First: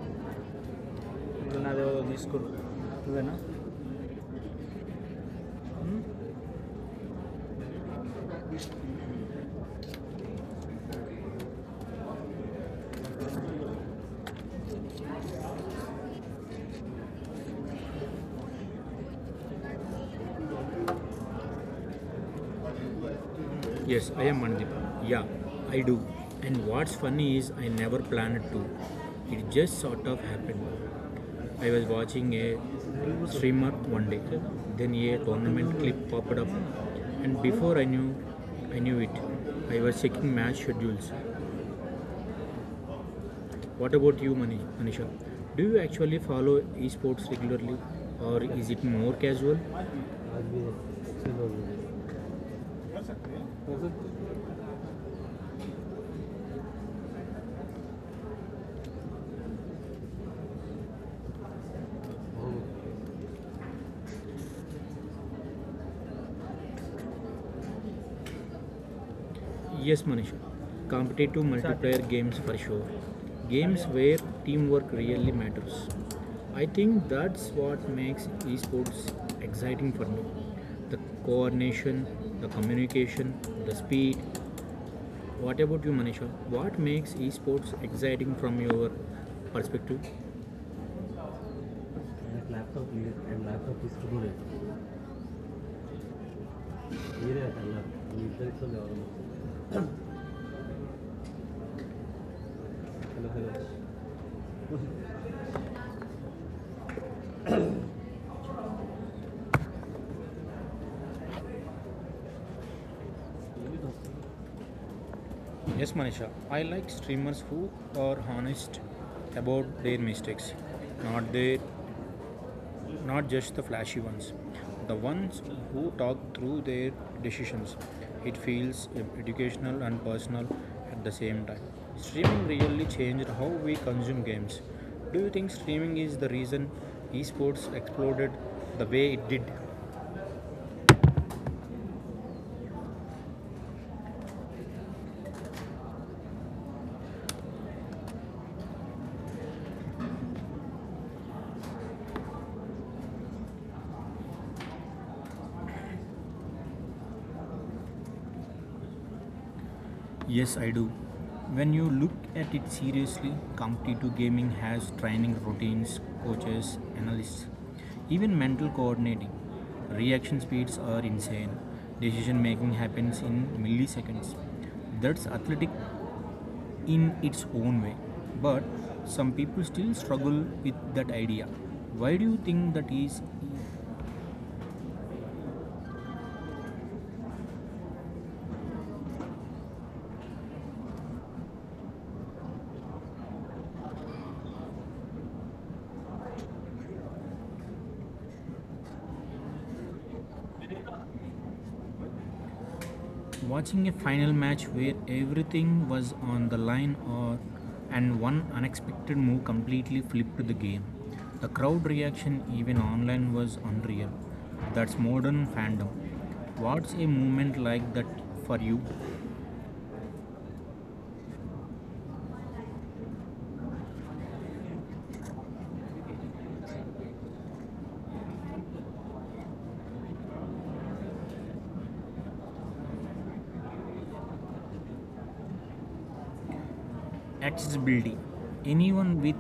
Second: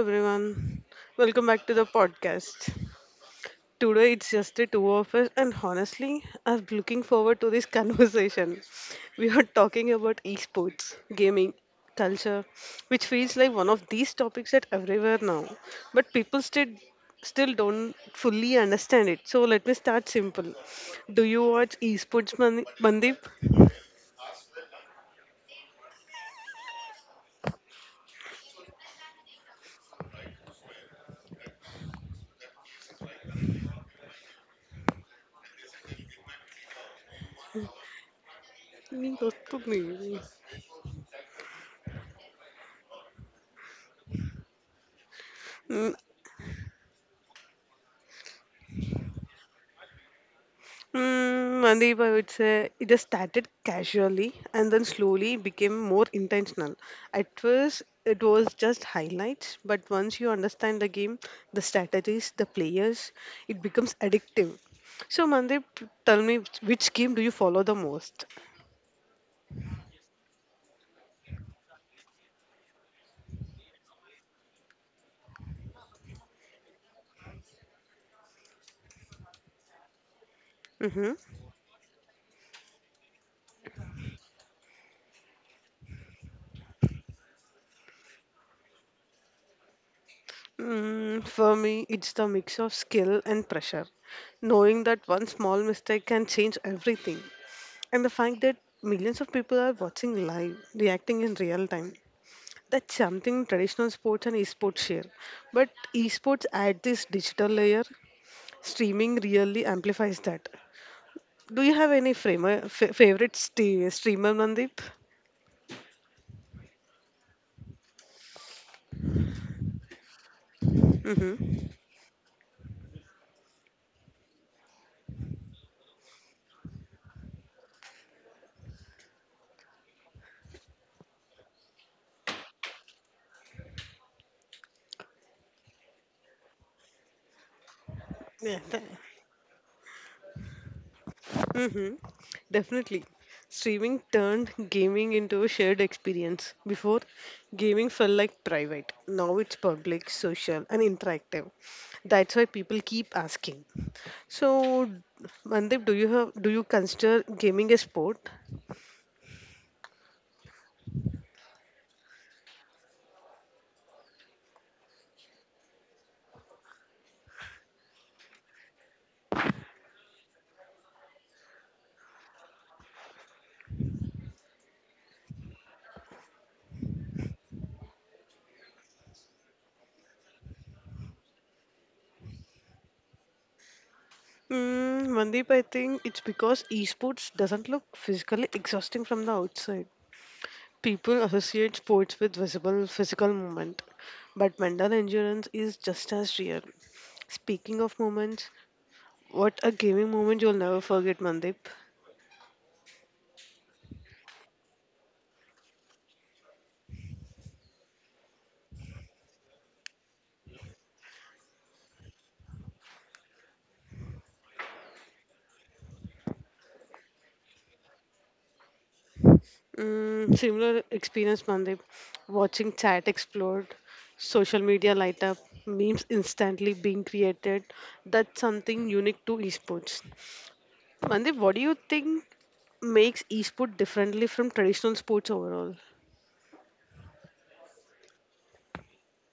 everyone, welcome back ಇದನ್ನ to the ಯಾವ್ದೋ ಒಂದು ಇಸ್ಕೂಲ್ podcast. ಇದೇನಾ Today it's just the two of us, and honestly, I'm looking forward to this conversation. We are talking about esports, gaming, culture, which feels like one of these topics that everywhere now, but people still don't fully understand it. So let me start simple. Do you watch esports, Mandip? Yes, I am Mandipa. Yeah, I do. And what's funny is I never planned it to. It just sort of happened. I was watching a streamer one day. Then a tournament clip popped up. And before I knew it, नहीं, दोस्तों, I was नहीं। checking match schedules. What about you, Manisha? Do you actually follow esports regularly or is it more casual? Mandeep, I would say it just started casually and then slowly became more intentional. At first, it was just highlights, but once you understand the game, the strategies, the players, it becomes addictive. So, Mandeep, tell me which game do you follow the most? Yes, Manish. Competitive multiplayer games for sure. Games where teamwork really matters. I think that's what makes esports exciting for me. The Mm-hmm. coordination, the communication, the speed. What about you, Manisha? What makes esports exciting from your perspective? For me, it's the నాకు mix of laptop లేదు skill and and laptop pressure, తీసుకుపోలేదు knowing that one small mistake can change everything, మీరే and the fact that millions of people are watching live, reacting in real time. That's something traditional sports and esports share. But esports add this digital layer. Streaming really amplifies that. Do you have any favorite streamer, Mandeep? Yes, Manisha. I like streamers who are honest about their mistakes, not their, Mm-hmm. not just the flashy ones. The ones who talk through their decisions. It feels educational and personal at the same time. Streaming really changed how we consume games. Do you think streaming is the reason esports exploded Yeah. the way it did? Mm-hmm. Definitely. Streaming turned gaming into a shared experience. Before, gaming felt like private. Now it's public, social, and interactive. That's why people keep asking. So, Mandeep, do you consider gaming a sport? Yes, I do. When you look at it seriously, competitive gaming has training routines, coaches, analysts, even mental coordinating. Reaction speeds are insane. Decision making happens in milliseconds. That's athletic in its own way. But some people still struggle with that idea. Why do you think that is? Mandeep, I think it's because esports doesn't look physically exhausting from the outside. People associate sports with visible physical movement, but mental endurance is just as real. Speaking of moments, what a gaming moment you'll never forget, Mandeep. Watching a final match where everything was on the line or and one unexpected move completely flipped the game. The crowd reaction, even online, was unreal. That's modern fandom. What's a moment like that for you? Similar experience, Mandeep. Watching chat explode, social media light up, memes instantly being created. That's something unique to esports. Mandeep, what do you think makes e-sport differently from traditional sports overall? Accessibility. Anyone with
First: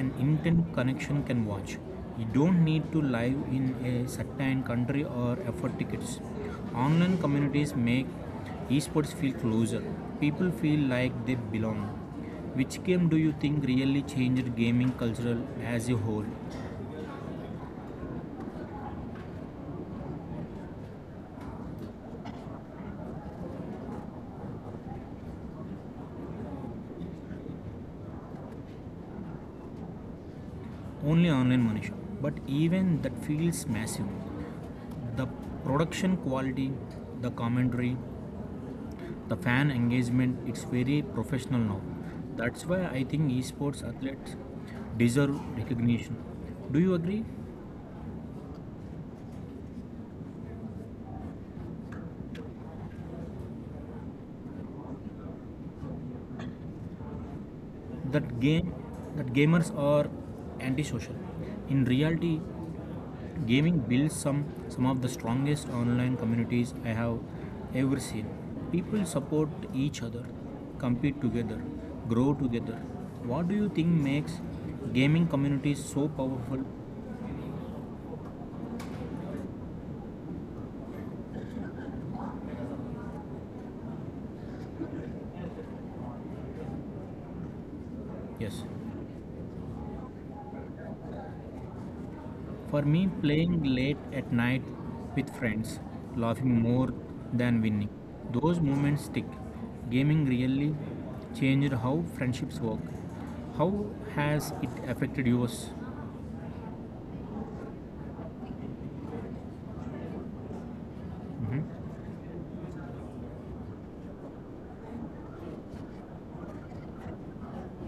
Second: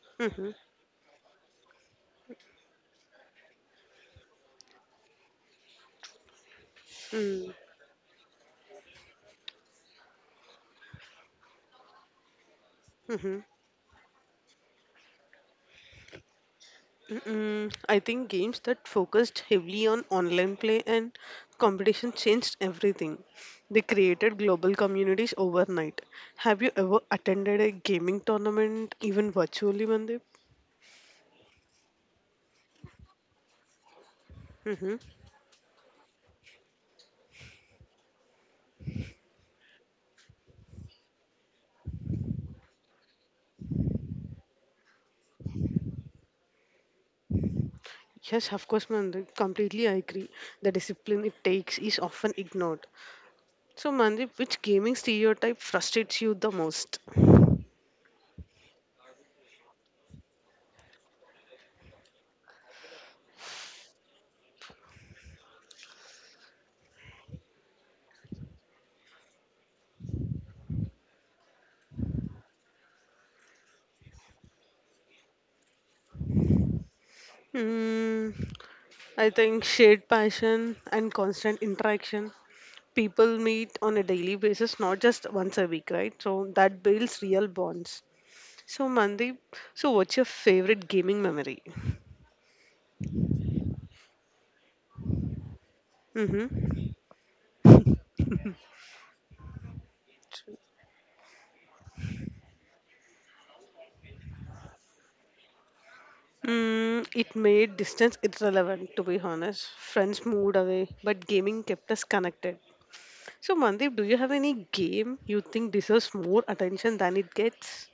an Mm-hmm. internet connection can watch. You don't need to live in a certain country or afford tickets. Online Mm. communities make esports feel closer. People feel like they belong. Which game do you Mm-hmm. think really changed gaming culture as a whole? Mm-mm. I think games that focused heavily on online play and competition changed everything. They created global communities overnight. Have you ever attended a gaming tournament, even virtually, Mandip? Only online, Manish. But even that feels massive. Mm-hmm. The production quality, the commentary, the fan engagement, it's very professional now. That's why I think esports athletes deserve recognition. Do you agree? Yes, of course, Mandip. Completely, I agree. The discipline it takes is often ignored. So, Mandip, which gaming stereotype frustrates you the most? That game that gamers are antisocial? In reality, gaming builds some of the strongest online communities I have ever seen. People support each other, compete together, grow together. What do you think makes gaming communities so powerful? Hmm. I think shared passion and constant interaction. People meet on a daily basis, not just once a week, right? So that builds real bonds. Yes. So, Mandeep, so what's your favorite gaming memory? For me, playing late at night with friends, laughing more Mm-hmm. than winning, those moments stick. Gaming really changed how friendships work. How has it affected yours? It made distance irrelevant, to be honest. Friends moved away, but gaming Mhm. kept us connected. So, Mandeep, do you have any game you think deserves more attention than it gets?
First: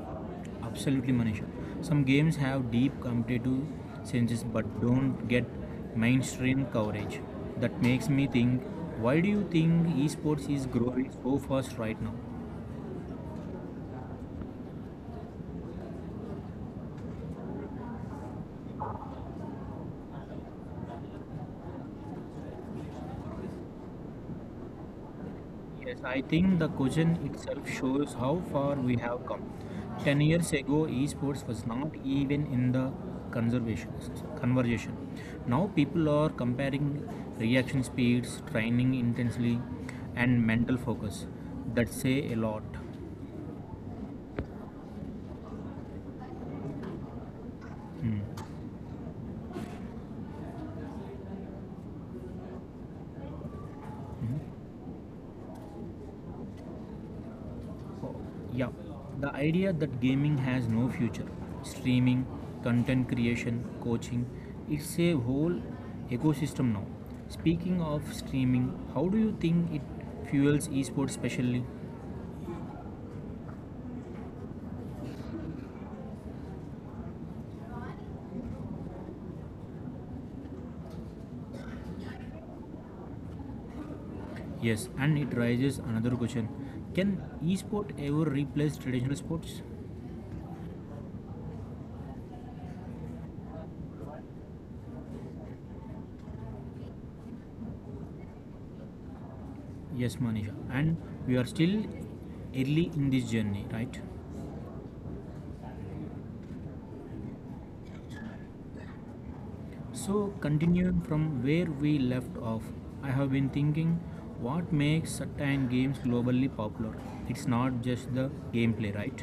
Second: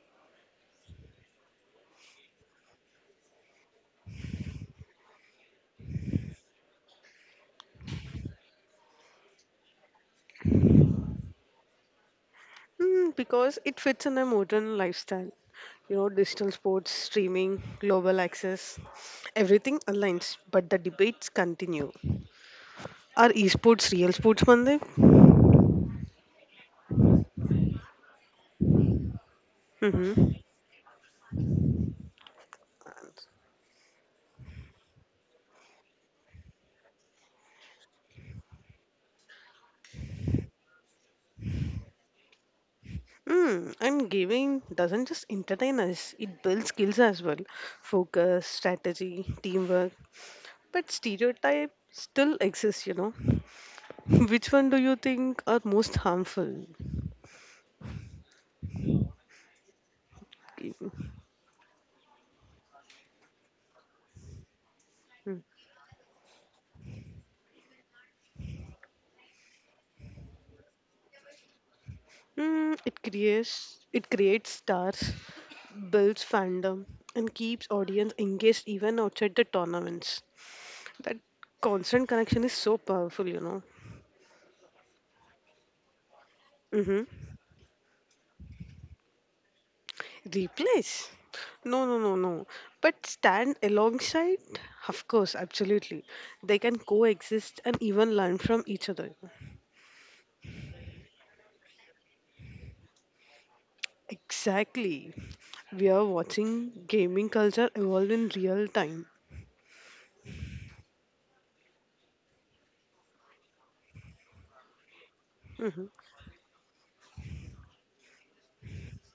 Absolutely, Manisha. Some games have deep competitive senses but don't get mainstream coverage. That makes me think, why do you think esports is growing so fast right now? Because it fits in a modern lifestyle. You know, digital sports, streaming, global access, everything aligns, but the debates continue. Are esports real sports, Mandeep? Yes, I think the question itself shows how far we have come. Ten Mm-hmm. years ago, esports was not even in the conservation conversation. Now people are comparing reaction speeds, training intensely, and mental focus. That say a lot. And gaming doesn't just entertain us, it builds skills as well focus, strategy, teamwork. But stereotype still exists, you know. Which one do you think are most harmful? Yeah, the idea that gaming has no Gaming. future, streaming, content creation, coaching, it's a Mm, whole ecosystem now. Speaking of streaming, how do you think it fuels esports specially? it creates stars, builds fandom, and keeps audience engaged even outside the tournaments. That constant connection is so powerful, you know. Yes, and it raises another question. Mm-hmm. Can esport ever replace traditional sports? Replace? No, no, no, no. But stand alongside? Of course, absolutely. They can coexist and even learn from each other. Yes, Manisha, and we are still early in this journey, right? Exactly. We are watching gaming culture evolve in real time. So, continuing from where we left off, I have been thinking, what makes certain Mm-hmm. games globally popular? It's not just the gameplay, right?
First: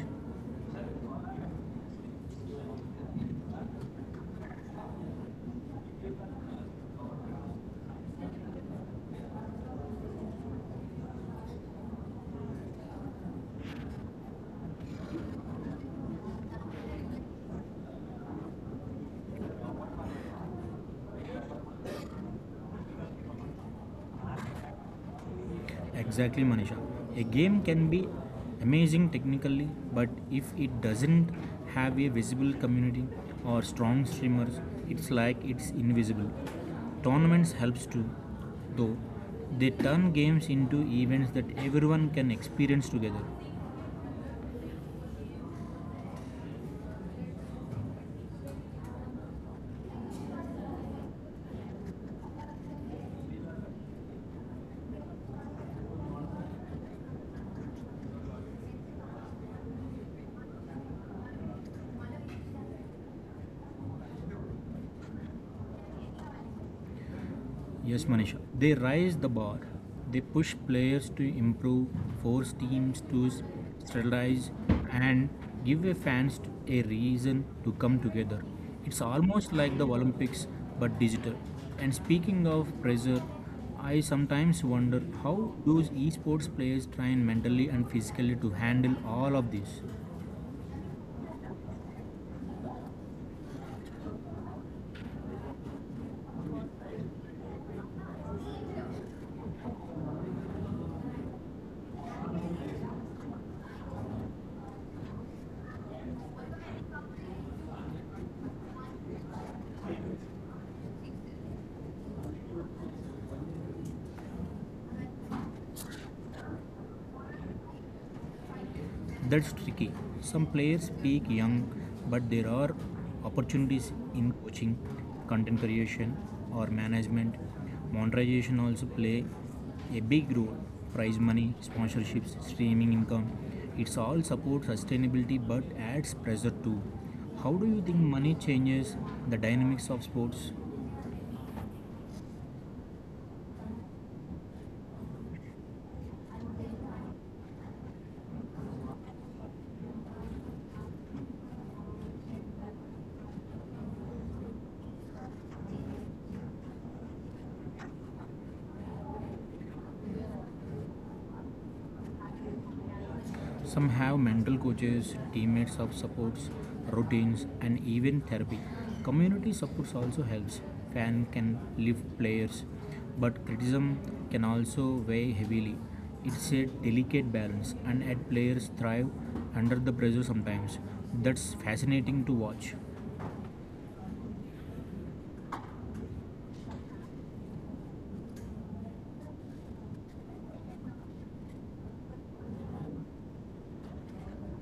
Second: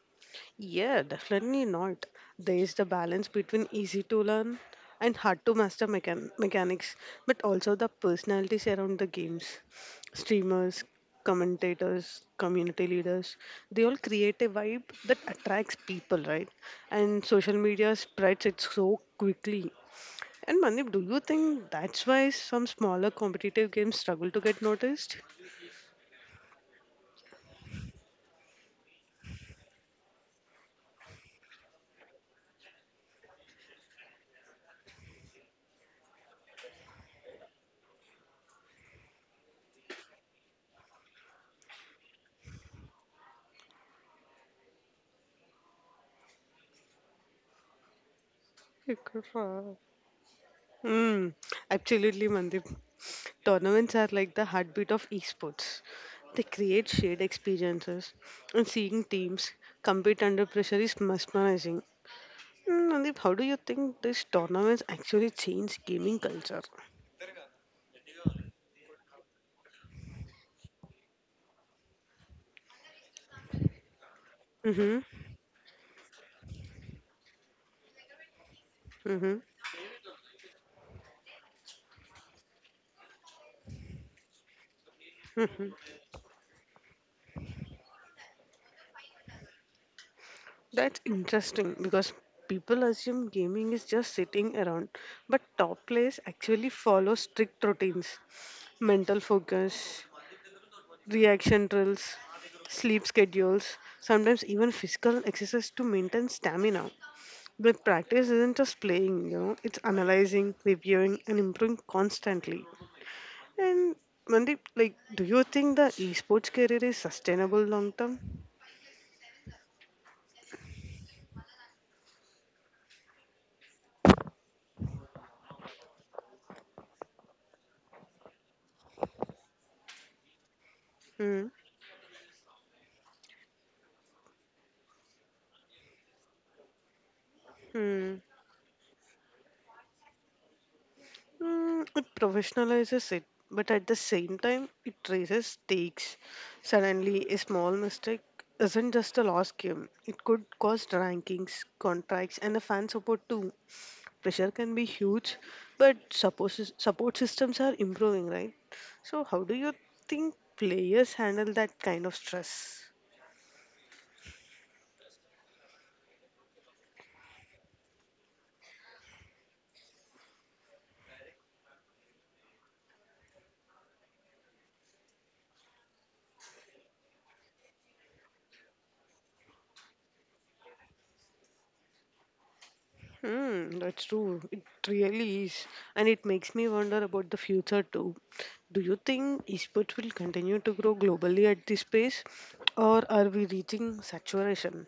Yeah, definitely not. There is the balance between easy to learn and hard to master mechanics, but also the personalities around the games. Streamers, commentators, community leaders, they all create a vibe that attracts people, right? And social media spreads it so quickly. And Manip, do you think that's why some smaller competitive games struggle to get noticed? Exactly, Manisha. A game can be amazing technically, but if it doesn't have a visible community or strong streamers, it's like it's invisible. Tournaments helps too, though. They turn games into events that everyone can experience together. Mm, absolutely, Mandip. Tournaments are like the heartbeat of esports. They create shared experiences, and seeing teams compete under pressure is mesmerizing. Mandip, how do you think these tournaments actually change gaming culture? Yes, Manisha. They raise the bar. They push players to improve, force teams to strategize, Mm-hmm, and give a fans a reason to come together. It's mm-hmm, almost like the Olympics, but digital. And speaking of pressure, I sometimes wonder how mm-hmm. those esports players train mentally and physically to handle all of this. That's interesting because people assume gaming is just sitting around, but top players actually follow strict routines, mental focus, reaction drills, sleep schedules, sometimes even physical exercise to maintain stamina. But practice isn't just playing, you know, it's analyzing, reviewing, and improving constantly. And Mandeep, like, do you think the esports career is sustainable long term? That's tricky. Some players peak young, but there are opportunities in coaching, content creation, or management. Monetization also play a big role. Prize Hmm. money, sponsorships, streaming income. It's all support sustainability but adds pressure too. How do you think Hmm. money changes the dynamics of sports? It professionalizes it, but at the same time, it raises stakes. Suddenly, a small mistake isn't just a lost game, it could cost rankings, contracts, and the fan support too. Pressure can be huge, but support systems are improving, right? So, how do you think players handle that kind of stress? Some have mental coaches, teammates of supports, routines, and even therapy. Community supports also helps. Fans can lift players, but criticism can also weigh heavily. It's a delicate balance, and at players thrive under the pressure sometimes. That's fascinating to watch. Hmm, that's true. It really is. And it makes me wonder about the future too. Do you think esports will continue to grow globally at this pace, or are we reaching saturation?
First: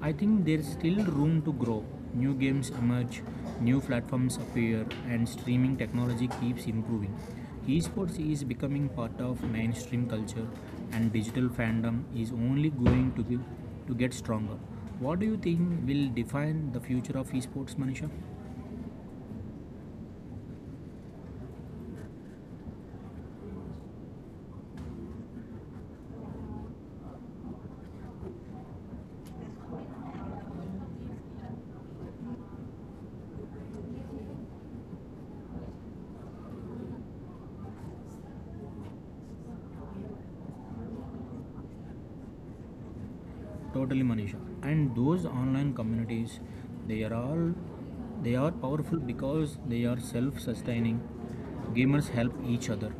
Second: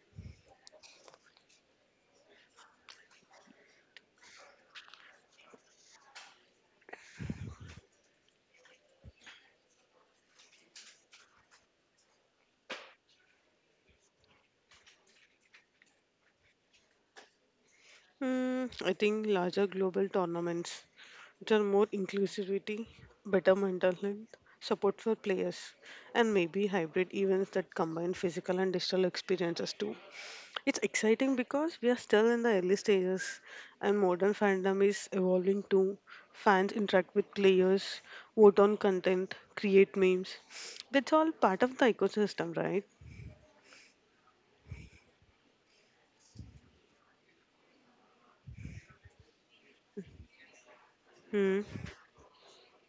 I think there's still room to grow. New games emerge, new platforms appear, and streaming technology keeps improving. Esports is becoming part of mainstream culture, and digital fandom is only going to get stronger. What do you think will define the future of esports, Manisha? Hmm, I think larger global tournaments, which are more inclusivity, better mental health, support for players, and maybe hybrid events that combine physical and digital experiences too. It's exciting because we are still in the early stages and modern fandom is evolving too. Fans interact with players, vote on content, create memes. That's all part of the ecosystem, right? Totally, Manisha. And those online communities, they are all they are powerful because they are self-sustaining. Hmm. Gamers help each other,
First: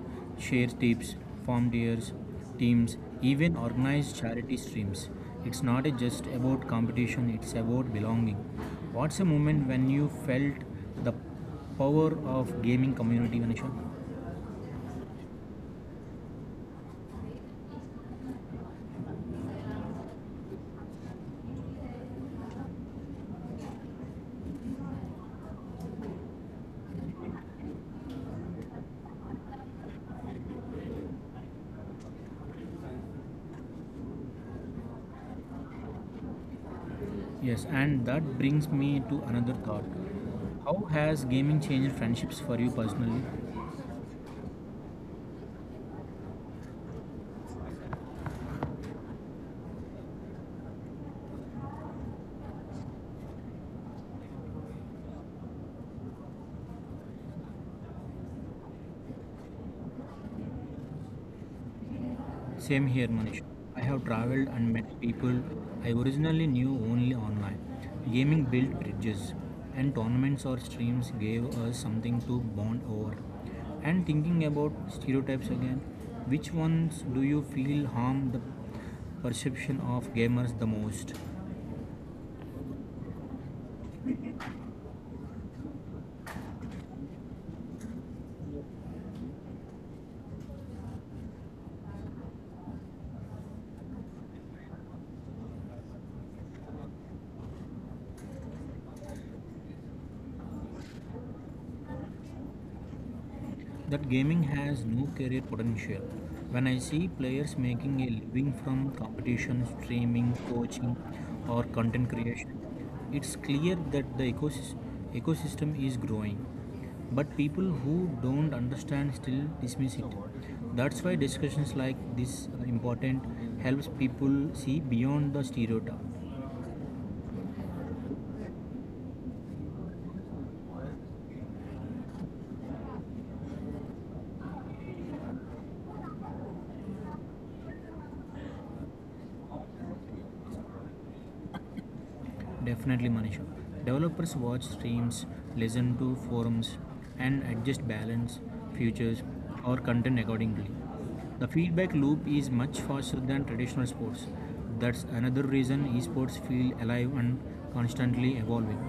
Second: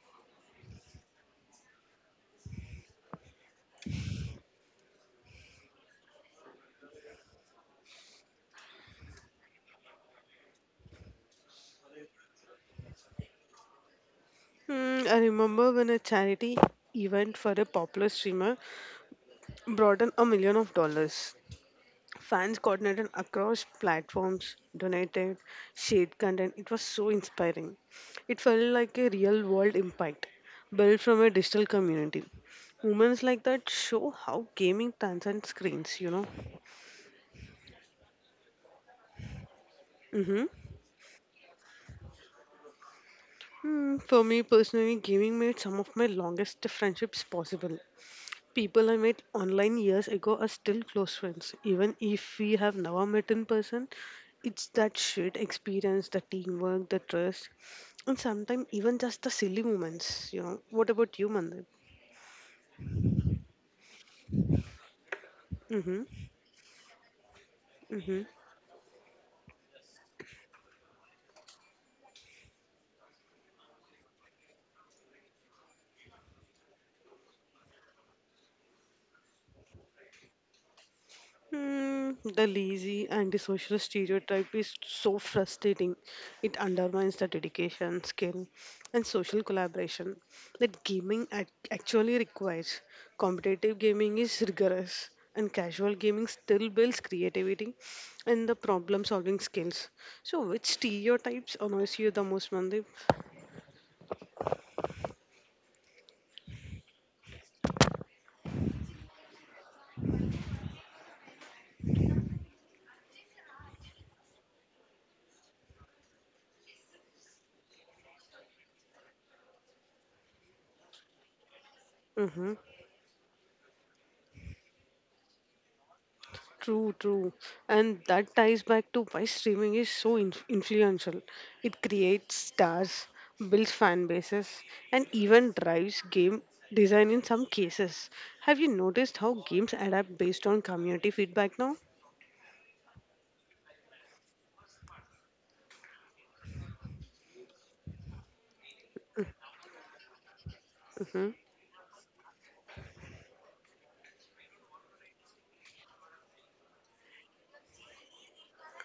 share tips, form tiers, teams, even organize charity streams. It's not just about competition, it's about belonging. What's a moment when you felt the power of gaming community, Manisha? Hmm, I remember when a charity event for a popular streamer brought in a million of dollars. Fans coordinated across platforms, donated, shared content. It was so inspiring. It felt like a real world impact built from a digital community. Moments like that show how gaming transcends screens. Yes, and that brings me to another thought. Mm-hmm. How has gaming changed friendships for you personally? For me personally, gaming made some of my longest friendships possible. People I met online years ago are still close friends, even if we have never met in person. It's that shared experience, the teamwork, the trust, and sometimes even just the silly moments. What about you, Mandip? Same here, Manish. I have traveled and met people I Mm-hmm. originally knew only online. Mm-hmm. Gaming built bridges, and tournaments or streams gave us something to bond over. And thinking about stereotypes again, which ones do you feel harm the perception of gamers the most? Hmm, the lazy antisocial stereotype is so frustrating. It undermines the dedication, skill, and social collaboration that gaming actually requires. Competitive gaming is rigorous, and casual gaming still builds creativity and the problem solving skills. So, which stereotypes annoys you the most, Mandeep? That gaming has no career potential. When I see players making a living from competition, streaming, coaching, or content creation, it's clear that the ecosystem is growing. But people who don't understand still dismiss it. That's why discussions like this are important, helps people see beyond the stereotype. True, true. And that ties back to why streaming is so influential. It creates stars, builds fan bases, and even drives game design in some cases. Have you noticed how games adapt based on community feedback now? Definitely, Manisha. Developers watch streams, listen to forums, and adjust balance, features, or content accordingly. Mhm. The feedback loop is much faster than traditional sports. That's another reason esports feel alive and constantly evolving.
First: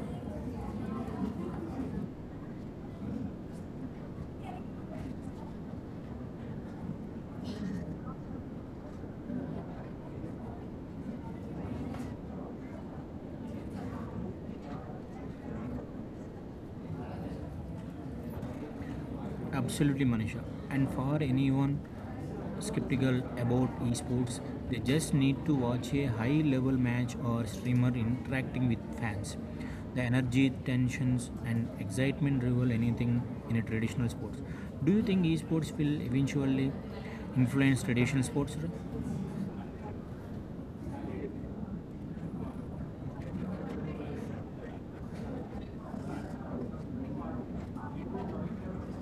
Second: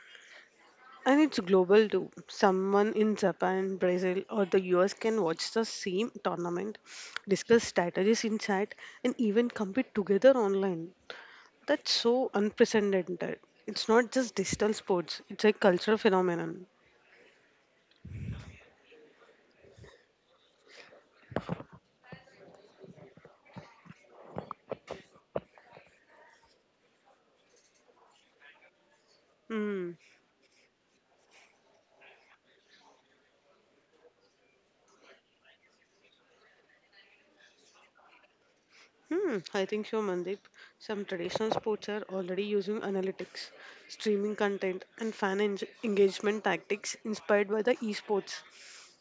And it's global too. Someone in Japan, Brazil, or the US can watch the same tournament, discuss strategies in chat, and even compete together online. That's so unprecedented. It's not just digital sports, it's a cultural phenomenon. Absolutely, Manisha. And for anyone skeptical about esports, they just need to watch a high level match or streamer interacting with fans. Hmm. The energy, tensions, and excitement rival anything in a traditional sports. Do you think esports will eventually influence traditional sports? Hmm. I think so, Mandeep. Some traditional sports are already using analytics, streaming content, and fan engagement tactics inspired by the esports.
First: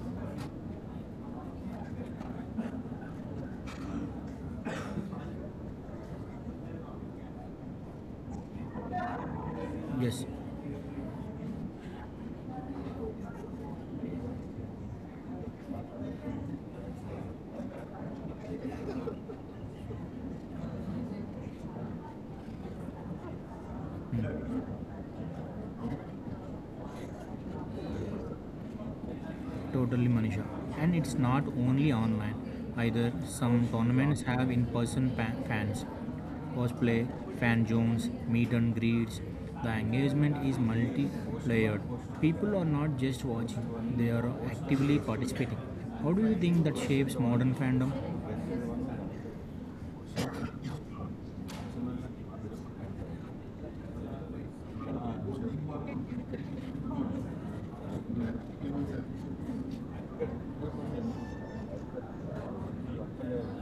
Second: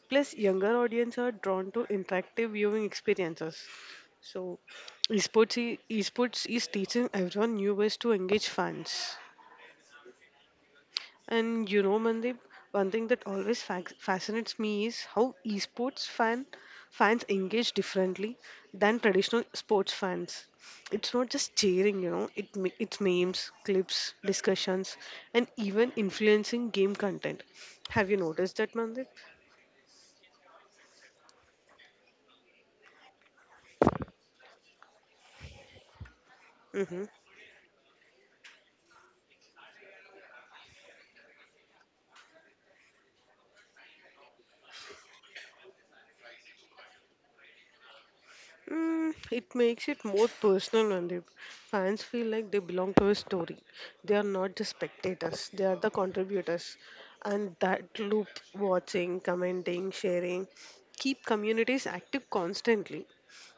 Plus, younger audience are drawn to interactive viewing experiences. So, esports is teaching everyone new ways to engage fans. Yes. And you know, Mandeep, one thing that always fac fascinates me is how esports fans engage differently than traditional sports fans. It's not just cheering, it's memes, clips, discussions, and even influencing game content. Have you noticed that, Mandeep? Totally, Manisha. And it's not only online either. Some tournaments have in-person fans, cosplay, Mm-hmm. fan zones, meet and greets. The engagement is multi-layered. People are not just watching; they are actively participating. How do you think that shapes modern fandom? It makes it more personal, and Nandip. Fans feel like they belong to a story. They are not just spectators, they are the contributors. And that loop, watching, commenting, sharing, keep communities active constantly.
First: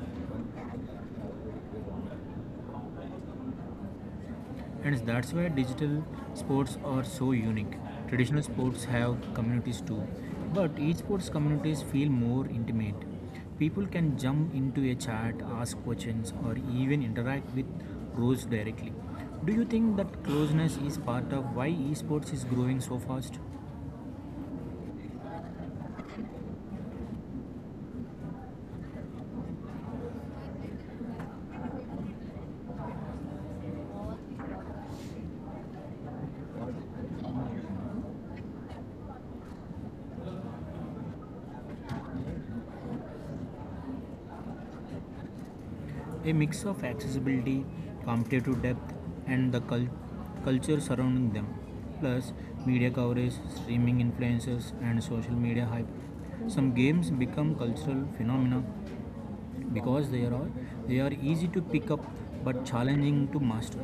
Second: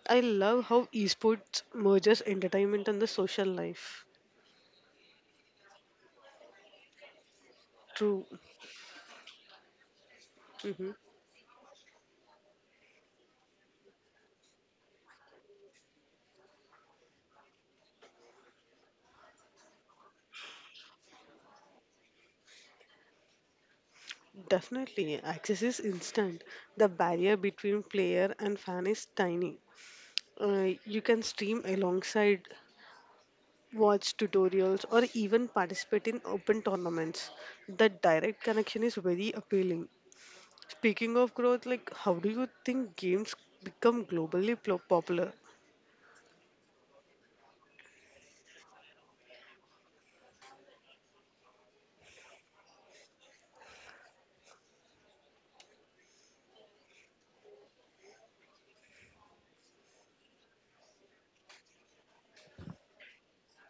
I love how esports merges entertainment and the social life. And that's why digital sports are so unique. True. Traditional sports have communities too, but hmm esports communities feel more intimate. People can jump into a chat, ask questions, or even interact with pros directly. Do you think that closeness is part of why esports is growing so fast? Definitely. Access is instant. The barrier between player and fan is tiny. You can stream alongside watch tutorials, or even participate in open tournaments. That direct connection is very appealing. Speaking of growth, like how do you think games become globally popular? A mix of accessibility, competitive depth, and the culture surrounding them, plus media coverage, streaming influences, and social media hype. Some games become cultural phenomena because they are easy to pick up but challenging to master.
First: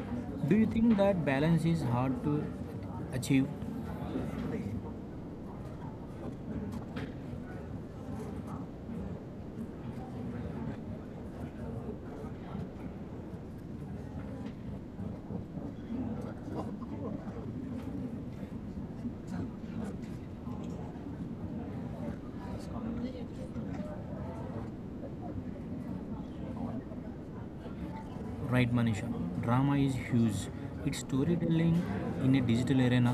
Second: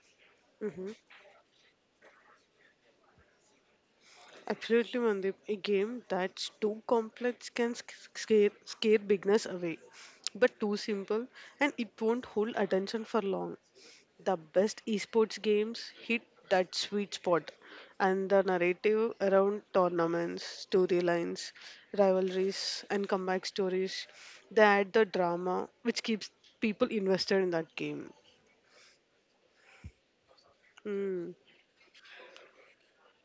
Do you hmm think that balance is hard to achieve? Absolutely, Mandip. A game that's too complex can scare beginners away, but too simple and it won't hold attention for long. The best esports games hit that sweet spot, and the narrative around tournaments, storylines, rivalries, and comeback stories, they add the drama which keeps people invested in that game. Right, Manisha. Drama is huge. It's Mm. storytelling in a digital arena,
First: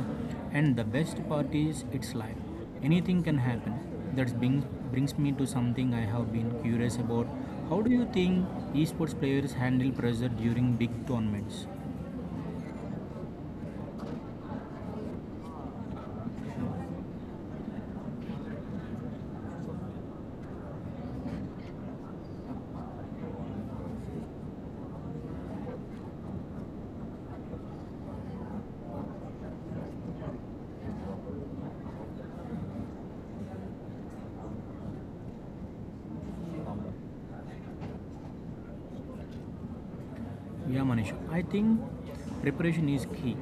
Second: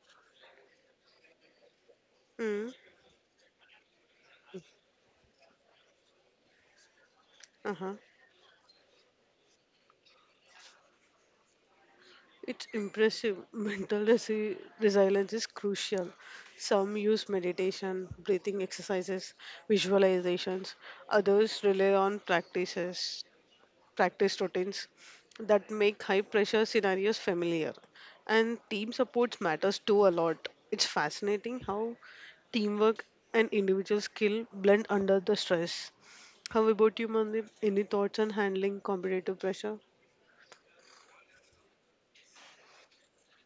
and the best part is it's live. Mm. Anything can happen. That brings me to something I have been curious about. How Uh-huh. do you think esports players handle pressure during big tournaments? It's impressive. Mental resilience is crucial. Some use meditation, breathing exercises, visualizations. Others rely on practice routines that make high pressure scenarios familiar. And team supports matters too a lot. It's fascinating how teamwork and individual skill blend under the stress. How about you, Mandip? Any thoughts on handling competitive pressure? Yeah, Manish. I think preparation is key.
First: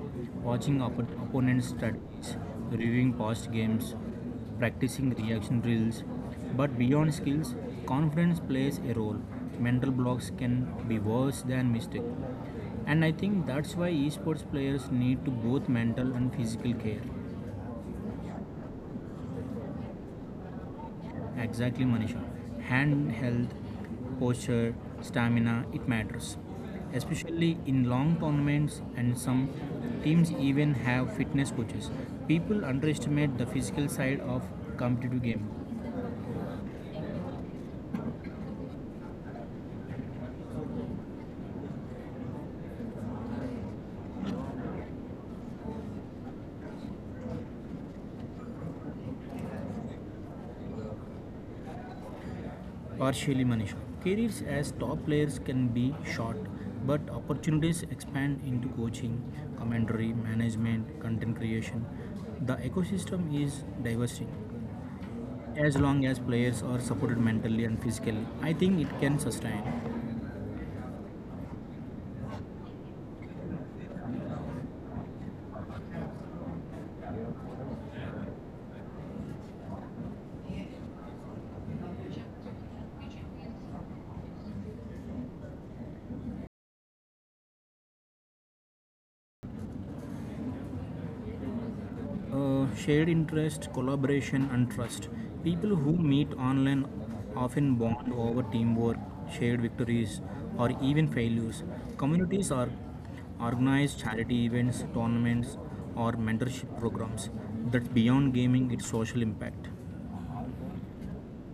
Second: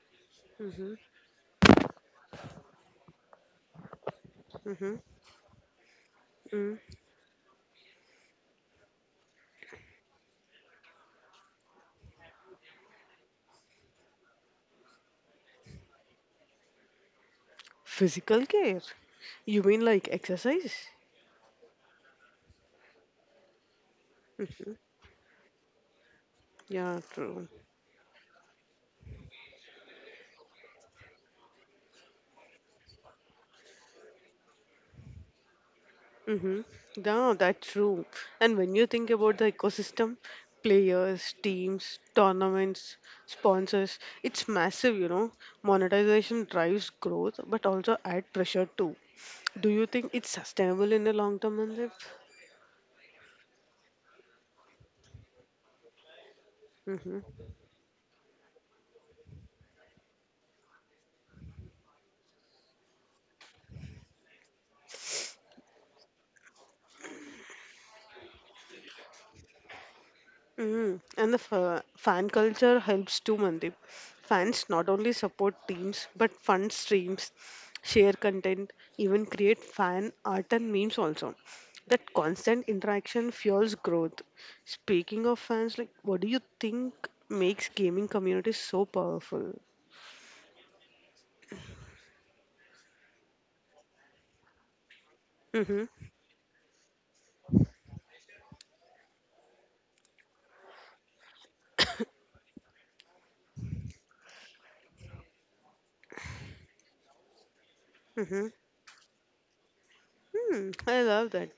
Watching Mm-hmm. Opponents' strategies, reviewing past games, Mm-hmm. practicing reaction drills. But Mm. beyond skills, confidence plays a role. Mental blocks can be worse than mistake. And I think that's why esports players need to both mental and physical care. Physical care? You mean like exercise? Exactly, Manisha. Hand health, posture, Mm-hmm. stamina, it matters. Yeah, true. Especially in long tournaments, and some teams even have fitness coaches. People underestimate the physical side of competitive game. Mm-hmm. Yeah, that's true. And when you think about the ecosystem, players, teams, tournaments, sponsors, it's massive. Monetization drives growth, but also add pressure too. Do you think it's sustainable in the long term, Mandeep? Partially, Manisha. Careers as top players can be short, but Mm-hmm. opportunities expand into coaching, commentary, management, content creation. The ecosystem is diversity. As long as players are supported mentally and physically, I think it can sustain. And the fan culture helps too, Mandip. Fans not only support teams but fund streams, share content, even create fan art and memes also. That constant interaction fuels growth. Speaking of fans, like what do you think makes gaming communities so powerful? Shared interest, collaboration, and trust. People who Mm-hmm. meet online often bond over teamwork, shared victories, or even failures. Communities are organized charity events, tournaments, or mentorship programs. That's beyond Mm-hmm. gaming, its social impact. Hmm, I love that.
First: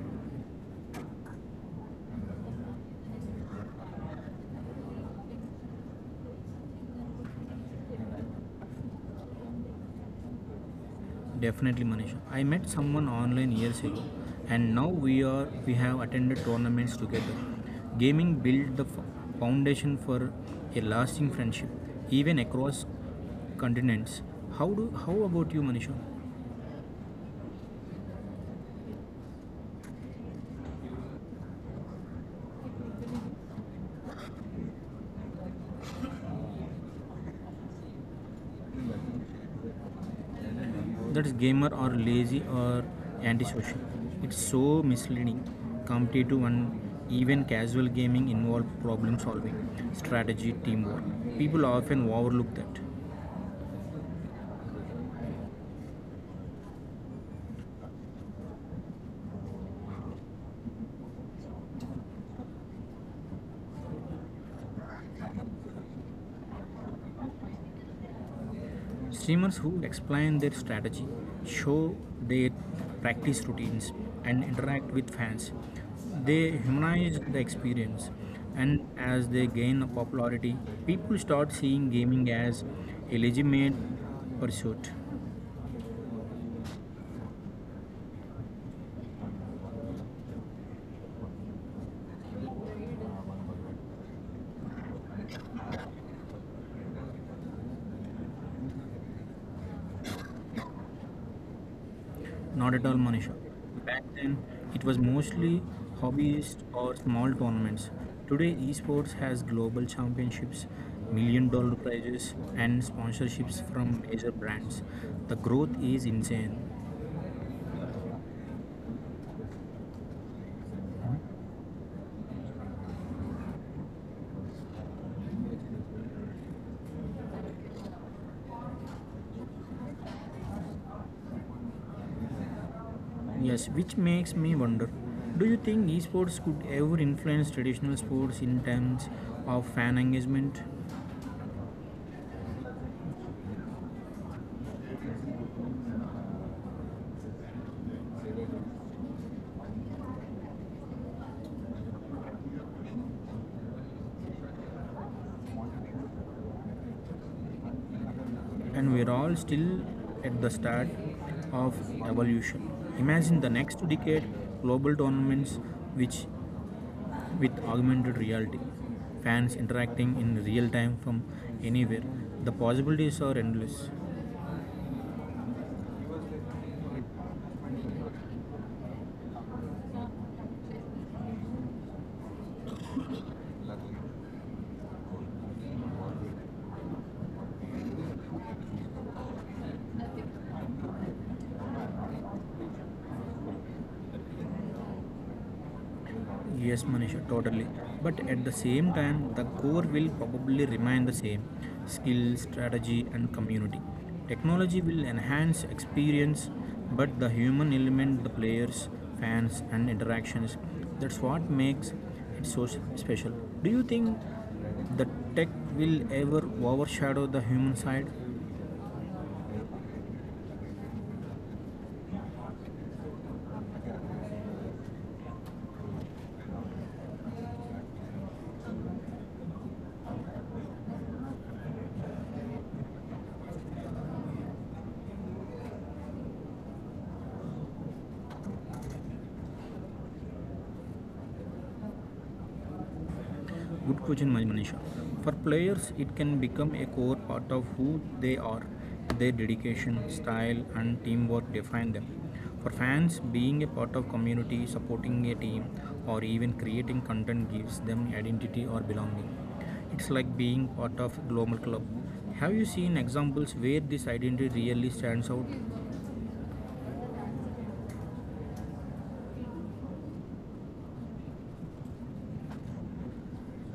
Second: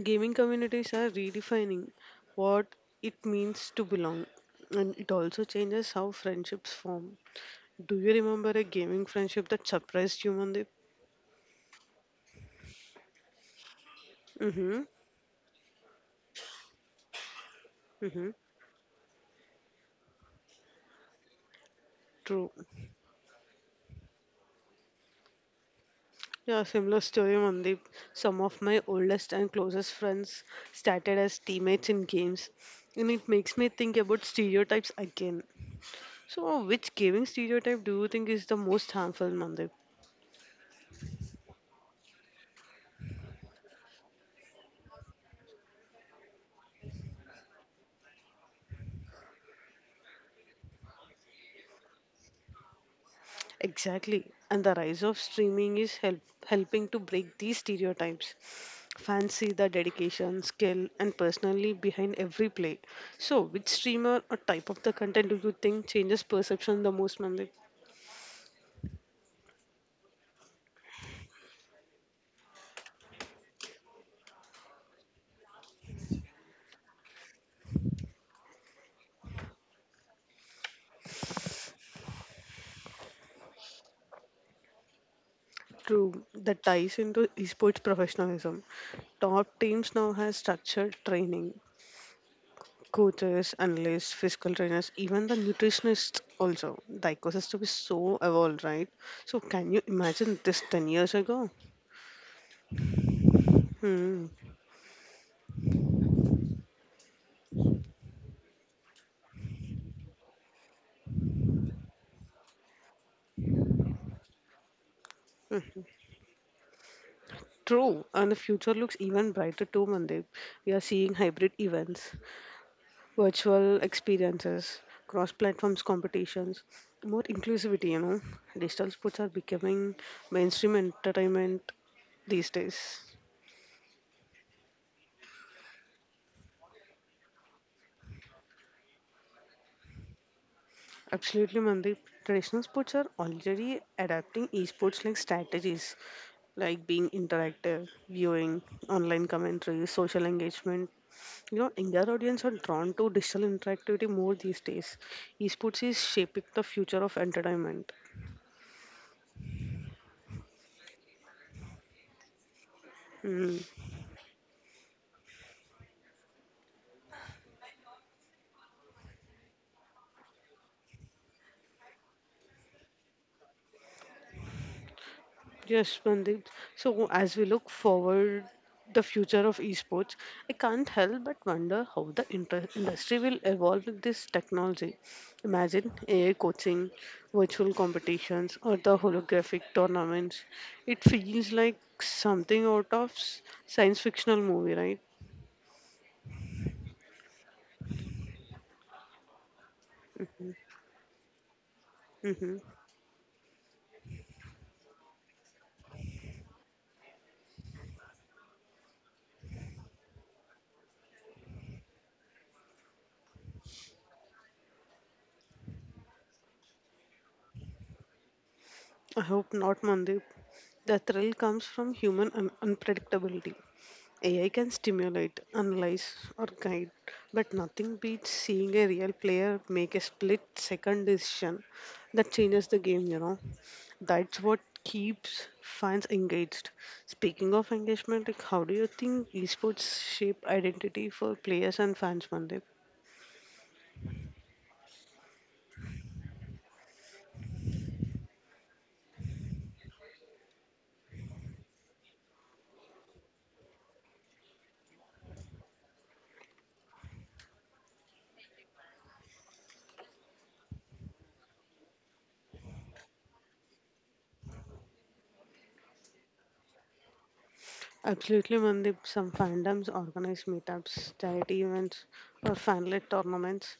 Gaming communities are redefining what it means to belong, and it also changes how friendships form. Do you remember a gaming friendship that surprised you, Mandeep? Definitely, Manisha. I met someone online years ago, and Mm-hmm. now we have attended tournaments together. Mm-hmm. Gaming built the foundation for a lasting friendship, even True. across continents. How about you, Manisha? Yeah, similar story, Mandeep. Some of my oldest and closest friends started as teammates in games, and it makes me think about stereotypes again. So, which gaming stereotype do you think is the most harmful, Mandeep? That's gamer or lazy or antisocial. It's so misleading. Competitive and even casual gaming involve problem solving, strategy, teamwork. People often overlook that. Exactly. And the rise of streaming is helping to break these stereotypes. Fancy the dedication, skill, and personally behind every play. So, which streamer or type of the content do you think changes perception the most, Mandit? Streamers who explain their strategy, show their practice routines, and interact with fans. They humanize the experience, and as they gain popularity, people start seeing gaming as a legitimate pursuit. True, that ties into esports professionalism. Top teams now have structured training, coaches, analysts, physical trainers, even the nutritionists also. The ecosystem is so evolved, right? So, can you imagine this 10 years ago? Not at all, Manisha. Back then, Hmm. it was mostly hobbyist or small tournaments. Today, esports has global championships, million dollar prizes, and sponsorships from major brands. The growth is insane. True, and the future looks even brighter too, Mandip. We are seeing hybrid events, virtual experiences, cross platforms competitions, more inclusivity. Digital sports are becoming mainstream entertainment these days. Yes, which makes me wonder, do you think esports could ever influence traditional sports in terms of fan engagement? Absolutely, Mandeep. Traditional sports are already adapting esports like strategies, like being interactive, viewing, online commentary, social engagement. You know, Indian audience are drawn to digital interactivity more these days. Esports is shaping the future of entertainment. And we're all still at the start of evolution. Imagine the Hmm. next decade, global tournaments which with augmented reality, fans interacting in real time from anywhere, the possibilities are endless. Yes, Mandip. So, as we look forward the future of esports, I can't help but wonder how the industry will evolve with this technology. Imagine AI coaching, virtual competitions, or the holographic tournaments. It feels like something out of science fictional movie, right? Yes, Manisha, totally. But at the same time, the core will probably remain the same, skill, hmm strategy, and community. Technology will enhance experience, but the human element, the players, fans, and interactions, that's what makes it so special. Do you think the tech will ever overshadow the human side? I hope not, Mandip. The thrill comes from human unpredictability. AI can stimulate, analyze, or guide, but nothing beats seeing a real player make a split second decision that changes the game. That's what keeps fans engaged. Speaking of engagement, like how do you think esports shape identity for players and fans, Mandip? Good question, Manisha. For players, it can become a core part of who they are. Their dedication, style, and teamwork define them. For fans, being a part of community, supporting a team, or even creating content gives them identity or belonging. It's like being part of a global club. Have you seen examples where this identity really stands out? Absolutely, Mandip. Some fandoms organize meetups, charity events, or fan-led tournaments.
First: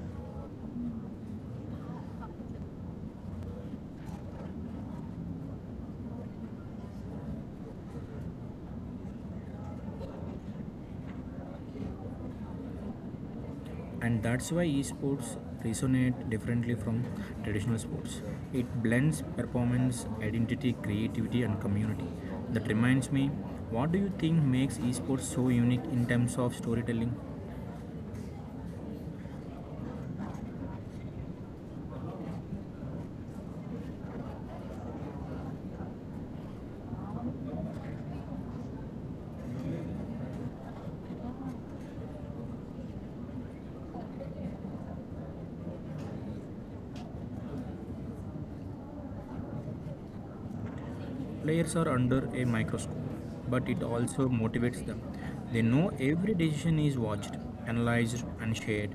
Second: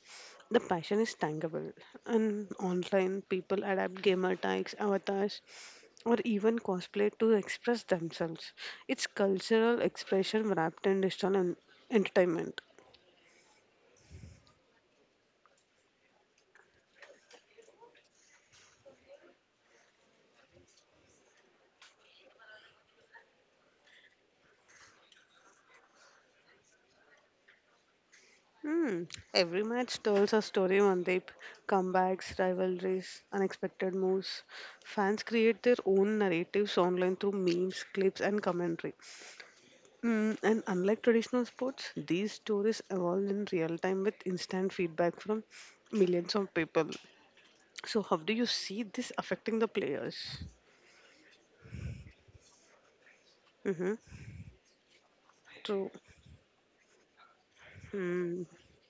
The passion is tangible, and online people adapt gamer tags, avatars, or even cosplay to express themselves. It's cultural expression wrapped in digital entertainment. And that's why esports resonate differently from traditional sports. It blends performance, identity, creativity, and community. That reminds me, what do you think makes esports so unique in terms of storytelling? Hmm. Every match tells a story on deep comebacks, rivalries, unexpected moves. Fans create their own narratives online through memes, clips, and commentary. Mm, and unlike traditional sports, these stories evolve in real time with instant feedback from millions of people. So, how do you see this affecting the players? Players are under a microscope, but it Mm-hmm. also motivates them. They know True. every decision is watched, analyzed, Hmm. and shared.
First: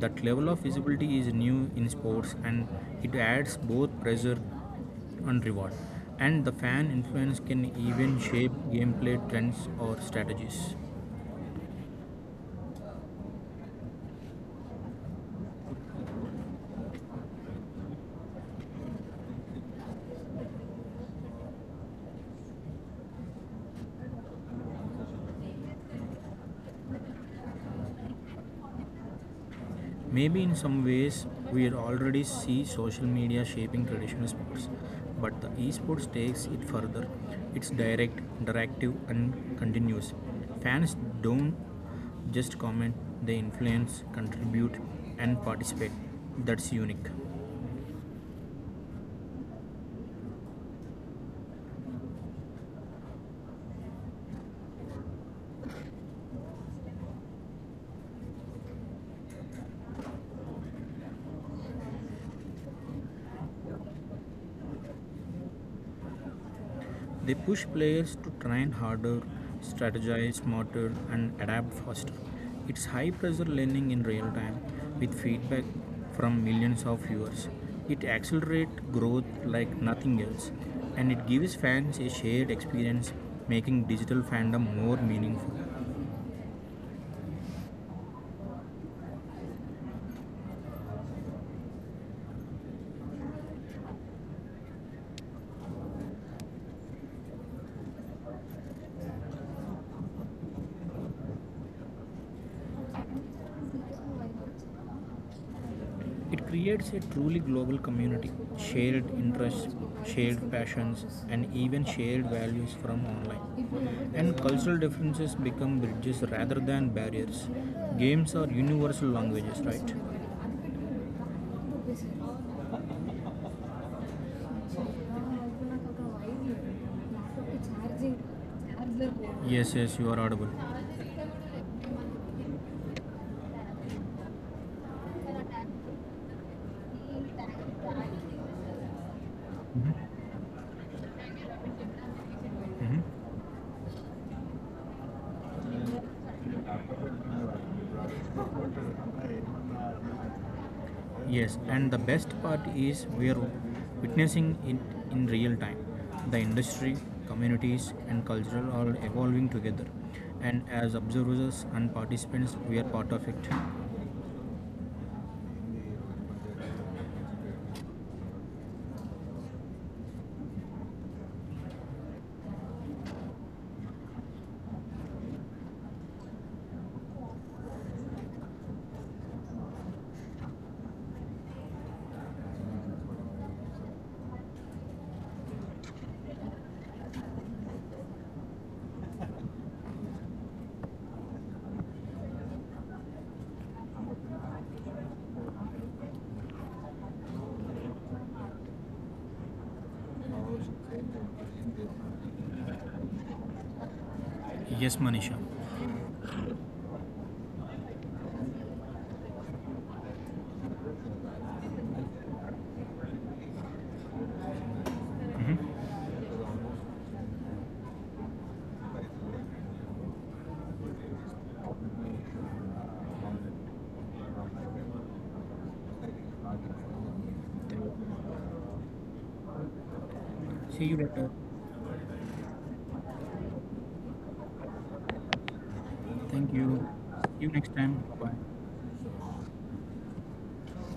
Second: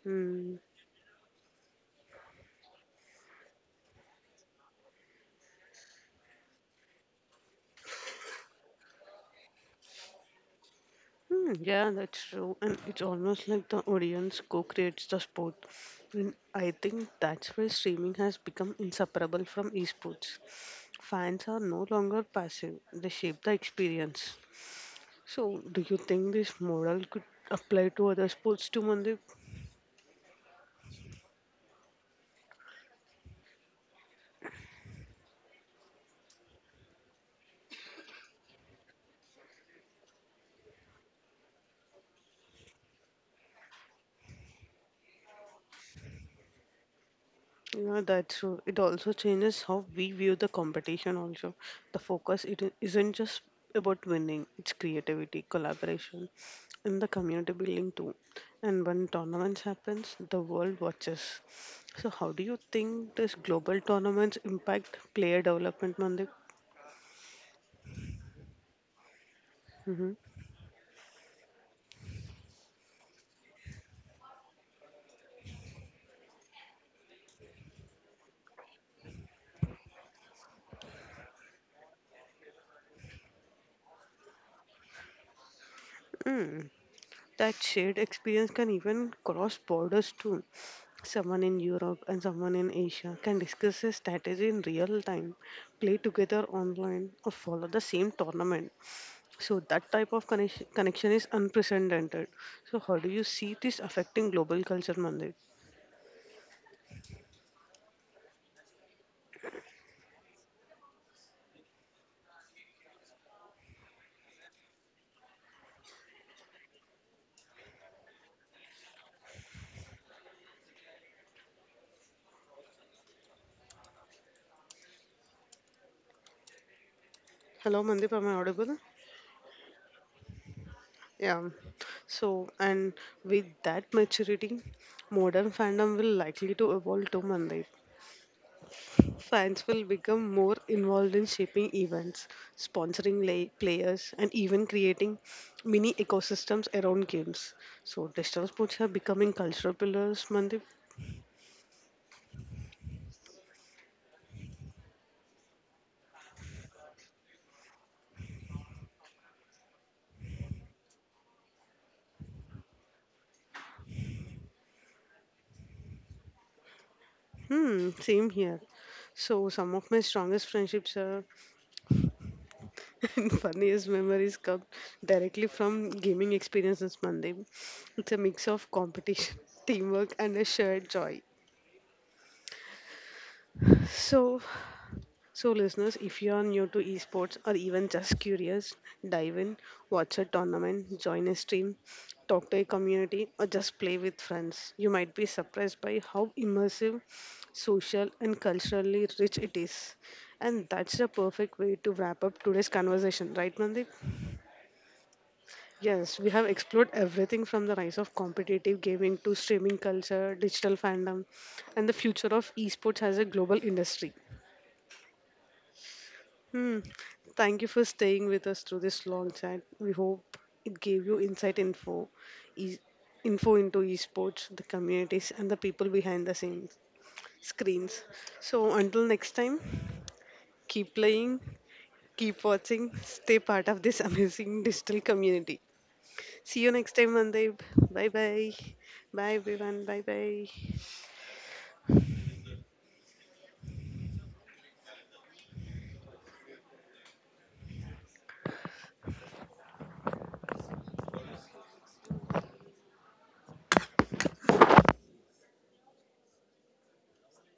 That level Hmm. of visibility is new in sports, and it adds both pressure and reward. And the fan influence can even shape gameplay trends or strategies. Hmm, yeah, that's true. And it's almost like the audience co creates the sport. And I think that's why streaming has become inseparable from esports. Fans are no longer passive, they shape the experience. So, do you think this model could apply to other sports too, Mandeep? Maybe in some ways, we already see social media shaping traditional sports, but the esports takes it further. It's direct, interactive, and continuous. Fans don't just comment, they influence, contribute, and participate. That's unique. Yeah, that's true. It also changes how we view the competition also. The focus isn't just about winning, it's creativity, collaboration, and the community building too. And when tournaments happens, the world watches. So how do you think this global tournaments impact player development, Mandik? They push players to train harder, strategize smarter, and adapt faster. It's high pressure learning in real time with feedback from millions of viewers. It accelerates growth like nothing else, and it gives fans a shared experience, making digital fandom more meaningful. Mm-hmm. That shared experience can even cross borders too. Someone in Europe and someone in Asia can discuss a strategy in real time, play together online, or follow the same tournament. So, that type of connection is unprecedented. So, how do you see this affecting global culture, Mandip? It creates a truly global community, shared interests, shared passions, and even shared values from online. And cultural differences become bridges rather than barriers. Games are universal languages, right? Hello, Mandip, am I audible? Yes, yes, you are audible. Yeah. So, and with that maturity, modern fandom will likely to evolve too, Mandip. Fans will become more involved in shaping events, sponsoring Mm-hmm. Players, and even creating mini Mm-hmm. ecosystems around games. So, digital sports are becoming cultural pillars, Mandip. Yes, and the best part is we are witnessing it in real time. The industry, communities, and culture are evolving together, and as observers and participants, we are part of it. Hmm, same here. So, some of my strongest friendships are and funniest memories come directly from gaming experiences, Mandip. It's a mix of competition, teamwork, and a shared joy. So, So, listeners, if you are new to esports or even just curious, dive in, watch a tournament, join a stream, talk to a community, or just play with friends. You might be surprised by how immersive, social, and culturally rich it is. And that's the perfect way to wrap up today's conversation, right, Mandeep? Yes, Manisha. Yes, we have explored everything from the rise of competitive gaming to streaming culture, digital fandom, and the future of esports as a global industry. Mhm. Hmm. Thank you for staying with us through this long chat. We hope it gave you insight info, e- info into esports, the communities, and the people behind the scenes screens. So until next time, See you keep later. playing, keep watching, stay part of this amazing digital community. Thank See you you. next time, See you Mandeep. next time. Bye bye. Bye. Bye everyone. Bye bye.